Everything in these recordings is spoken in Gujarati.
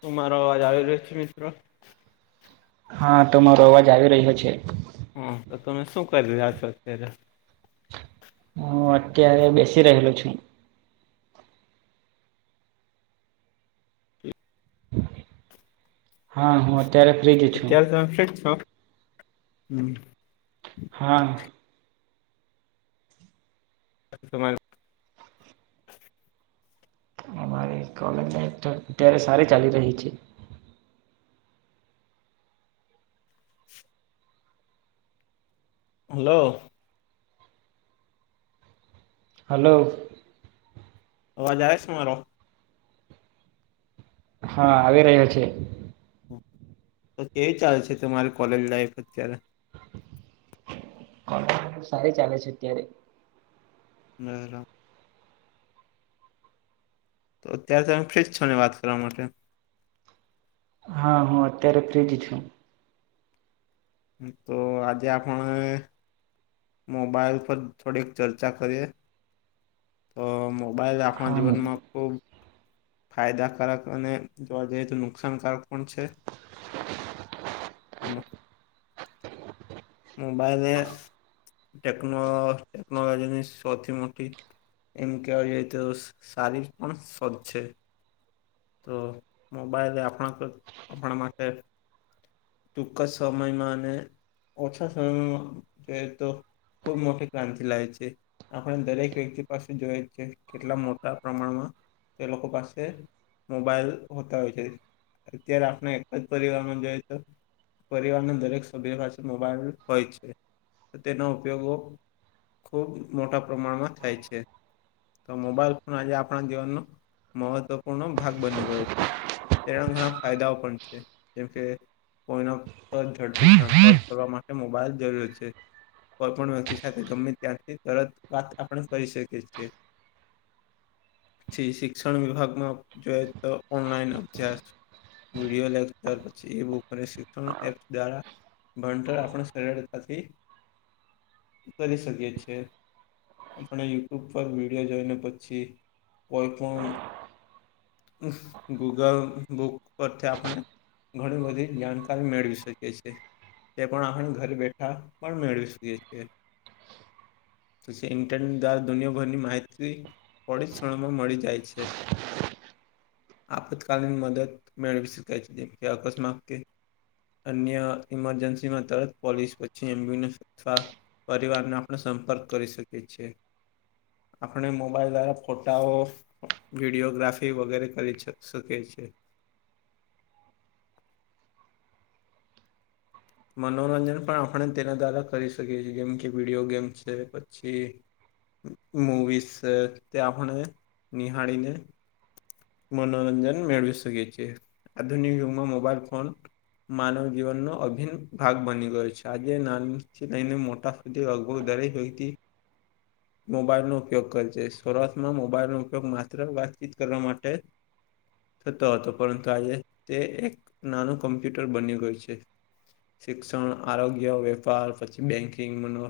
શું મારો અવાજ આવી રહ્યો છે, મિત્ર. હા તમારો અવાજ આવી રહ્યો છે. હા તો તમે શું કરી રહ્યા છો અત્યારે? હૂં અ અત્યારે બેેશી રહ્યો છું. હા હું અત્યારે ફ્રી જ તો છું અત્યાર તમે ફીટ છો હમ હા તમા, [unintelligible] અમારી કોલેજમાં તો અત્યારે સારી ચાલી રહી છે. હલો હલો અવાજ આવે છે મારો હા આવી રહ્યો છે. તો કેવી ચાલે છે તમારી કોલેજ લાઈફ અત્યારે કોલેજ તો સારી ચાલે છે અત્યારે મેરા તો અત્યારે તમે ફ્રીજ છો ને વાત કરવા માટે હા હું અત્યારે ફ્રીજ છું. તો આજે આપણે મોબાઈલ પર થોડીક ચર્ચા કરીએ. અ મોબાઈલ આપણા હા જીવનમાં ખુબ ફાયદાકારક અને જોવા જઈએ તો નુકસાનકારક પણ છે હમ મોબાઈલ એ ટેકનો ટેકનોલોજી ની સૌથી મોટી એમ કેહેવા જોઈએ તો સારી પણ સ [unintelligible] જ છે. તો મોબાઈલ એ આપણા [unintelligible] આપણા માટે ટૂંક જ સમયમાં અને ઓછા સમયમાં જો તો ખૂબ મોટી ક્રાંતિ લાઇ છે. આપણે દરેક વ્યક્તિ પાસે જોઈ છે કેટલા મોટા પ્રમાણમાં તે લોકો પાસે મોબાઈલ હોતા હોય છે અત્યારે આપણે એક જ પરિવારમાં જોઈએ તો પરિવારના દરેક સભ્ય પાસે મોબાઈલ હોય છે તેનો ઉપયોગો ખૂબ મોટા પ્રમાણમાં થાય છે. તો મોબાઈલ ફોન આજે આપણા જીવનનો મહત્વપૂર્ણ ભાગ બની ગયો છે તેના ઘણા ફાયદાઓ પણ છે જેમ કે કોઈનો તો ઝડપી સંપર્ક કરવા માટે મોબાઈલ જરૂરી છે. કોઈ પણ વ્યક્તિ સાથે ગમે ત્યાંથી તરત વાત આપણે કરી શકીએ છીએ. પછી શિક્ષણ વિભાગમાં જોઈ તો ઓનલાઈન અભ્યાસ વિડિઓ લે ત્યાર પછી બુકને શિક્ષણ એપ દ્વારા. ભણતર આપણે સરળતાથી કરી શકીએ છીએ. આપણે યુટ્યુબ પર વિડીયો જોઈને પછી કોઈ પણ ગૂગલ બુક પરથી આપણે. ઘણી બધી જાણકારી મેળવી શકે છે. તે પણ આપણે ઘરે બેઠા પણ મેળવી શકીએ છીએ. હોય છે ઇન્ટરનેટ દ્વારા દુનિયાભરની માહિતી થોડી ક્ષણમાં મળી જાય છે. આપત્કાલીન મદદ મેળવી શકે છે જે કે અકસ્માત કે. અન્ય ઇમરજન્સીમાં તરત પોલીસ પછી એમ્બ્યુલન્સ. પરિવારને આપણે સંપર્ક કરી શકીએ છીએ. આપણે મોબાઈલ દ્વારા ફોટાઓ વિડીયોગ્રાફી વગેરે કરી શકીએ છે. મનોરંજન પણ આપણે તેના દ્વારા કરી શકીએ છીએ જેમ કે વિડીયો ગેમ છે પછી. મુવીસ તે આપને નિહાળીને. મનોરંજન મેળવી શકીએ છે આધુનિક યુગમાં મોબાઈલ ફોન. માનવ જીવનનો અભિન ભાગ બની ગયો છે આજે નાનથી લઈને મોટા લગભગ દરેક વ્યક્તિ [inaudible] મોબાઈલનો ઉપયોગ કરે છે શરૂઆતમાં મોબાઈલનો ઉપયોગ માત્ર વાતચીત કરવા માટે. થતો હતો પરંતુ આજે તે એક નાનું કમ્પ્યુટર બની ગયું છે. શિક્ષણ આરોગ્ય વેપાર પછી બેંકિંગ મનો.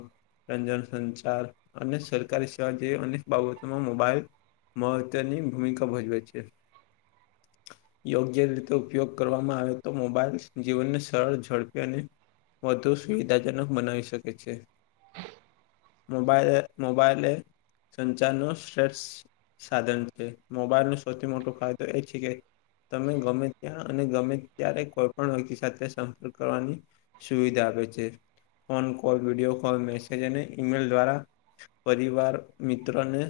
રંજન સંચાર અને સરકારી સેવા જે અનેક બાબતોમાં મોબાઈલ. મહત્વાની ભૂમિકા ભજવેે છે. યોગ્ય રીતે ઉપયોગ કરવામાં આવે તો મોબાઈલ જીવનને સરળ ઝડપી. અને વધુ સુવિધાજનક બનાવી શકે છે. મોબાઈલે મોબાઈલે સંચારનું શ્રેષ્ઠ સાધન છે મોબાઈલ નુ સૌથી મોટો ફાયદો એ છે કે તમે ગમે ત્યાં અને ગમે ત્યારે કોઈ પણ વ્યક્તિ સાથે સંપર્ક કરવાની સુવિધા આપે છે. Phone call video call message અને ઈમેલ દ્વારા પરિવાર મિત્રને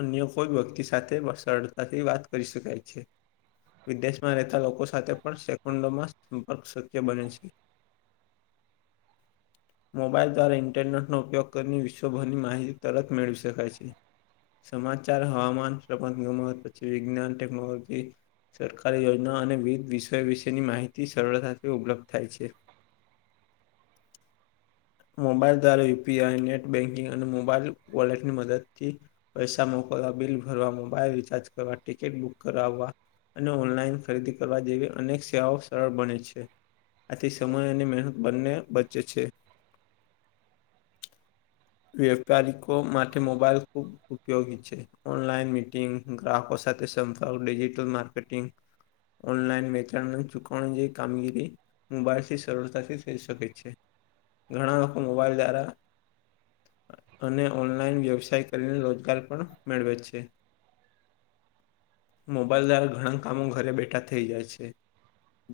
અન્ય કોઈ વ્યક્તિ સાથે સરળતાથી વાત કરી શકાય છે. વિદેશમાં રહેતા લોકો સાથે પણ સેકન્ડોમાં અશક્ય બને છે. મોબાઈલ દ્વારા ઇન્ટરનેટનો ઉપયોગ કરીને વિશ્વભરની માહિતી તરત મેળવી શકાય છે. સમાચાર હવામાન રમત ગમત પછી વિજ્ઞાન ટેકનોલોજી. સરકારી યોજના અને વિવિધ વિષયો વિશેની માહિતી માહિતી સરળતાથી ઉપલબ્ધ થાય છે. મોબાઈલ દ્વારા યુપીઆઈ નેટ બેન્કિંગ અને મોબાઈલ વોલેટની મદદ થી પૈસા મોકલવા બિલ ભરવા મોબાઇલ રિચાર્જ કરવા ટિકિટ બુક કરાવવા અને ઓનલાઈન ખરીદી કરવા જેવી અનેક સેવાઓ સરળ બને છે, આથી સમય અને મહેનત બંને બચે છે. [inaudible] વ્યાપારિકો માટે મોબાઈલ ખૂબ ઉપયોગી છે ઓનલાઈન મીટિંગ ગ્રાહકો સાથે સંપર્ક ડિજિટલ માર્કેટિંગ ઓનલાઈન વેચાણ ની ચુક પણ જે કામગીરી મુબાઈલથી સરળતાથી થઈ શકે છે. ઘણા લોકો મોબાઈલ દ્વારા અને ઓનલાઈન વ્યવસાય કરીને રોજગાર પણ મેળવે છે. મોબાઈલ દ્વારા ઘણા કામો ઘરે બેઠા થઈ જાય છે.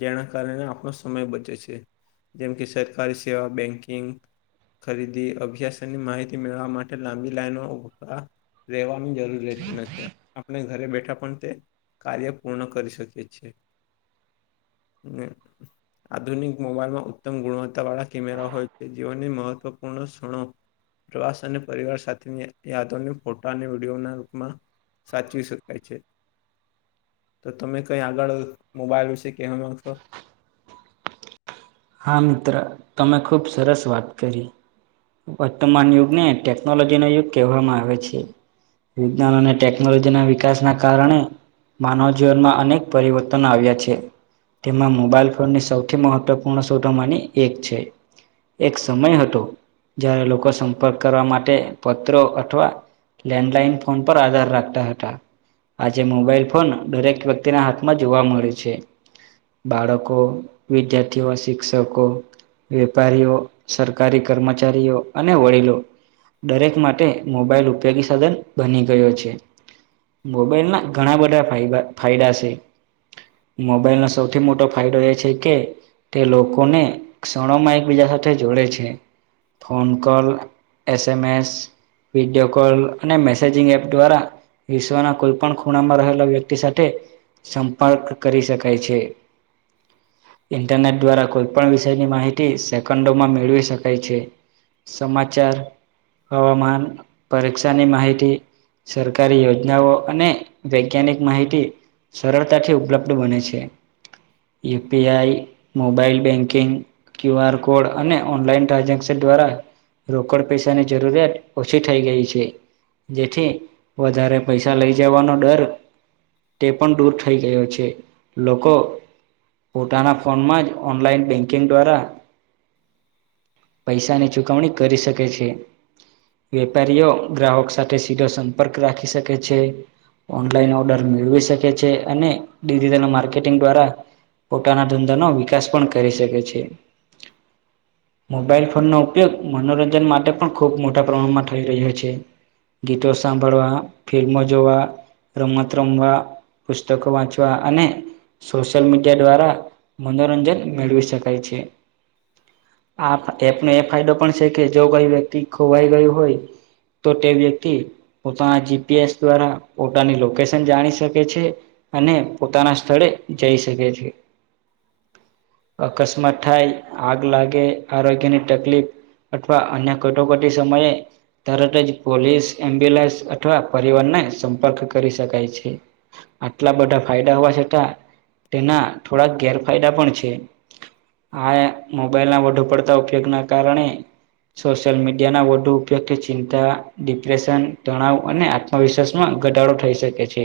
જેના કારણે આપણો સમય બચે છે, જેમ કે સરકારી સેવા, બેન્કિંગ ખરીદી અભ્યાસ અને માહિતી મેળવવા માટે લાંબી લાઈનો [unintelligible] રેવાની જરૂર રહેતી નથી આપણે ઘરે બેઠા પણ તે કાર્ય પૂર્ણ કરી શકે છે. ને આધુનિક મોબાઈલમાં ઉત્તમ ગુણવત્તા વાળા કેમેરા હોય છે જેઓને મહત્વ પુણ ક્ષણ પ્રવાસ અને પરિવાર સાથેની યાદોને ફોટા અને વિડીયો ના રૂપમાં સાચવી શકાય છે, તો તમે કઈ આગળ મોબાઈલ વિશે કે્યાં માણસો [unintelligible] હા મિત્ર તમે ખૂબ સરસ વાત કરી. વર્તમાન યુગને ટેકનોલોજી નો યુગ કહેવામાં આવે છે. વિજ્ઞાન અને ટેકનોલોજી ના વિકાસ ના કારણે માનવ જીવનમાં અનેક પરિવર્તન આવ્યા છે તેમાં મોબાઈલ ફોનની સૌથી મહત્વ પુર્ણ શ્રોતો માંની એક છે. એક સમય હતો જ્યારે લોકો સંપર્ક કરવા માટે પત્રો અથવા લેન્ડલાઈન ફોન પર આધાર રાખતા હતા. આજે મોબાઈલ ફોન દરેક વ્યક્તિના હાથમાં જોવા મળ્યું છે. બાળકો, વિદ્યાર્થીઓ, શિક્ષકો વ્યાપારીઓ, સરકારી કર્મચારીઓ, અને વડીલો દરેક માટે મોબાઈલ ઉપયોગી સાધન બની ગયો છે. મોબાઈલ ના ઘણા બધા ફબા ફાયદા છે. મોબાઈલનો સૌથી મોટો ફાયદો એ છે કે તે લોકોને ક્ષણોમાં એકબીજા સાથે જોડે છે. Phone call, S M S video call અને મેસેજિંગ એપ દ્વારા વિશ્વના કોઈ પણ ખૂણામાં રહેલા વ્યક્તિ સાથે સંપર્ક કરી શકાય છે. ઇન્ટરનેટ દ્વારા કોઈ પણ વિષયની માહિતી સેકન્ડોમાં મેળવી શકાય છે. સમાચાર, હવામાન, પરીક્ષાની માહિતી સરકારી યોજનાઓ અને વૈજ્ઞાનિક માહિતી સરળતાથી ઉપલબ્ધ બને છે UPI mobile banking, Q R code અને ઓનલાઈન ટ્રાઝેક્શન દ્વારા રોકડ પૈસાની જરૂરિયાત ઓછી થઇ ગઈ છે. જેથી વધારે પૈસા લઈ જવાનો ડર તે પણ દૂર થઈ ગયો છે લોકો પોતાના ફોનમાં જ ઓનલાઈન બેન્કિંગ દ્વારા પૈસાની ચુકવણી કરી શકે છે. વેપારીઓ ગ્રાહક સાથે સીધો સંપર્ક રાખી સકે છે. ઓનલાઈન ઓર્ડર મેળવી શકે છે અને ડિજિટલ માર્કેટિંગ દ્વારા પોતાના ધંધા નો વિકાસ પણ કરી શકે છે. [inaudible] મોબાઈલ ફોનનો ઉપયોગ મનોરંજન માટે પણ ખૂબ મોટા પ્રમાણમાં થઈ રહ્યો છે. ગીતો સાંભળવા, ફિલ્મો જોવા રમત રમવા પુસ્તકો વાંચવા અને સોશિયલ મીડિયા દ્વારા મનોરંજન મેળવી શકાય છે. આ એપનો એ ફાયદો પણ છે કે જો કઈ વ્યક્તિ ખોવાઈ ગયું હોય તો ટે વ્યક્તિ પોતાના જીપીએસ દ્વારા પોતાની લોકેશન જાણી શકે છે. અને પોતાના સ્થળે જઈ શકે છે. અકસ્માત થાય આગ લાગે આરોગ્ય ની તકલીફ અથવા અન્ય કટોકટી સમયે તરત જ પોલીસ, એમ્બ્યુલન્સ અથવા સંપર્ક કરી શકાય છે. આટલા બધા ફાયદા હોવા છતાં તેના થોડાક ગેરફાયદા પણ છે. આ મોબાઈલ ના વધુ પડતા ઉપયોગ ના કારણે સોશિયલ મીડિયા ના વધુ ઉપયોગ કે ચિંતા, ડિપ્રેશન, તણાવ અને આ અ વિશેષ માં ઘટાડો થઈ શકે છે.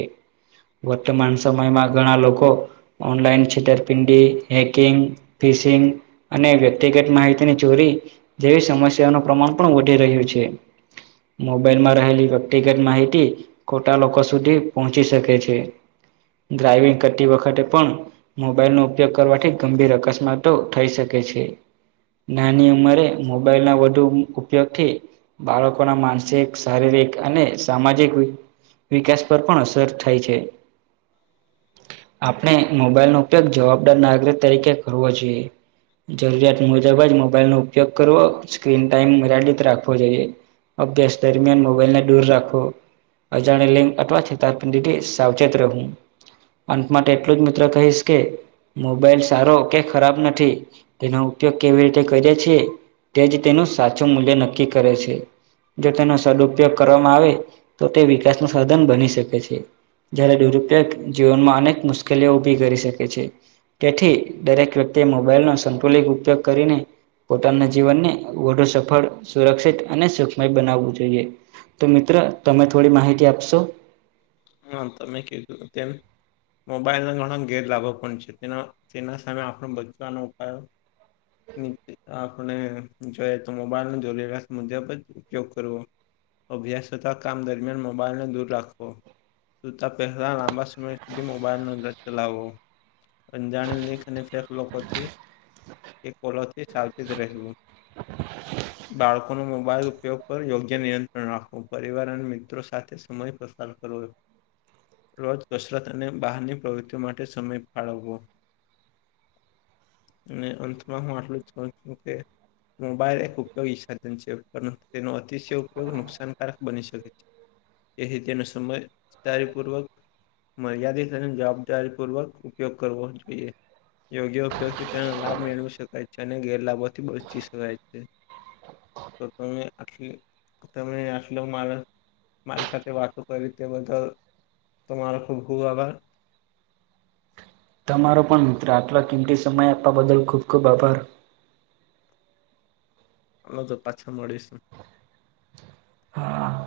વર્તમાન સમયમાં ઘણા લોકો ઓનલાઈન છેતર પિંડી, હેકિંગ, ફિશિંગ અને વ્યક્તિગત માહિતીની ચોરી જેવી સમસ્યા નું પ્રમાણ પણ વધી રહ્યું છે. મોબાઈલમાં રહેલી વ્યક્તિગત માહિતી ખોટા લોકો સુધી પહોંચી શકે છે ડ્રાઈવિંગ કરતી વખતે પણ મોબાઈલનો ઉપયોગ કરવાથી ગંભીર અકસ્માતો થઈ શકે છે. નાની ઉંમરે મોબાઈલ ના વધુ ઉપયોગ થી. બાળકોના માનસિક, શારીરિક અને સામાજિક વિકાસ પર પણ અસર થાય છે આપણે મોબાઈલ નો જવાબદાર નાગરિક તરીકે કરવો જોઈએ. જરૂરિયાત મુજબ જ મોબાઈલ નો ઉપયોગ કરવો સ્ક્રીન ટાઈમ મર્યાદિત રાખવો જોઈએ. અભ્યાસ દરમિયાન મોબાઈલને દૂર રાખવું. અજાણ્યી લિંક અથવા છેતરપિંડી થી સાવચેત રહેવું. અંત માટે એટલું જ મિત્ર કહીશ કે મોબાઈલ સારો કે ખરાબ નથી. તેનો ઉપયોગ કેવી રીતે કરીએ છીએ તેજ તેનું સાચું મૂલ્ય નક્કી કરે છે. જો તેનો સદઉપયોગ કરવામાં આવે તો તે વિકાસ નું સધન બની શકે છે. જ્યારે દુરુપયોગ જીવનમાં અનેક મુશ્કેલીઓ ઊભી કરી શકે. કરી શકે છે તેથી દરેક વ્યક્તિએ મોબાઈલ નો સંતુલિત ઉપયોગ કરીને પોતાના જીવનને વધુ સફળ સુરક્ષિત અને સુખમય બનાવવું જોઈએ. તો મિત્ર તમે થોડી માહિતી આપશો? હા, તમે કિધુ તેમ મોબાઇલના ઘણા ગેરલાભો પણ છે તેના તેના સામે આપણો બચવાના ઉપાયો નીચે આપણે જોઈ તો મોબાઈલ નો જરૂરિયાત મુજબ જ ઉપયોગ અભ્યાસ તથા કામ દરમિયાન મોબાઈલને દૂર રાખવો. જોતાં પહેલાં લાંબા સમય સુધી મોબાઈલનો દ ચલાવવો. અજાણી લીખ અને ફેસ લોકો થી એ કોલોથી સારબિત રહેવું. બાળકોનો મોબાઈલ ઉપયોગ પર યોગ્ય નિયંત્રણ રાખવું, પરિવાર અને મિત્રો સાથે સમય પસાર કરવો. રોજ કસરત અને બહારની પ્રવૃત્તિઓ માટે સમય ફાળવવો. અને અંતમાં હું આટલું જ કઉ છું કે- મોબાઈલ એક ઉપયોગી સાધન છે. પરંતુ, તેનો અતિશય ઉપયોગ નુકસાનકારક બની શકે છે. તેથી તેનો સમજદારીપૂર્વક- મર્યાદિત અને જવાબદારી પૂર્વક ઉપયોગ કરવો જોઈએ. યોગ્ય ઉપયોગથી તેનો લાભ મેળવી શકાય છે અને ગેરલાભોથી બચી શકાય છે. તો તમે આટલી તમે આટલો મારા- મારી સાથે વાતો કરી તે બદલ તમારો ખૂબ ખૂબ આભાર. તમારો પણ મિત્ર આટલો કિંમતી સમય આપવા બદલ ખૂબ ખૂબ આભાર. હાલોતો પાછા મળીશું. હા.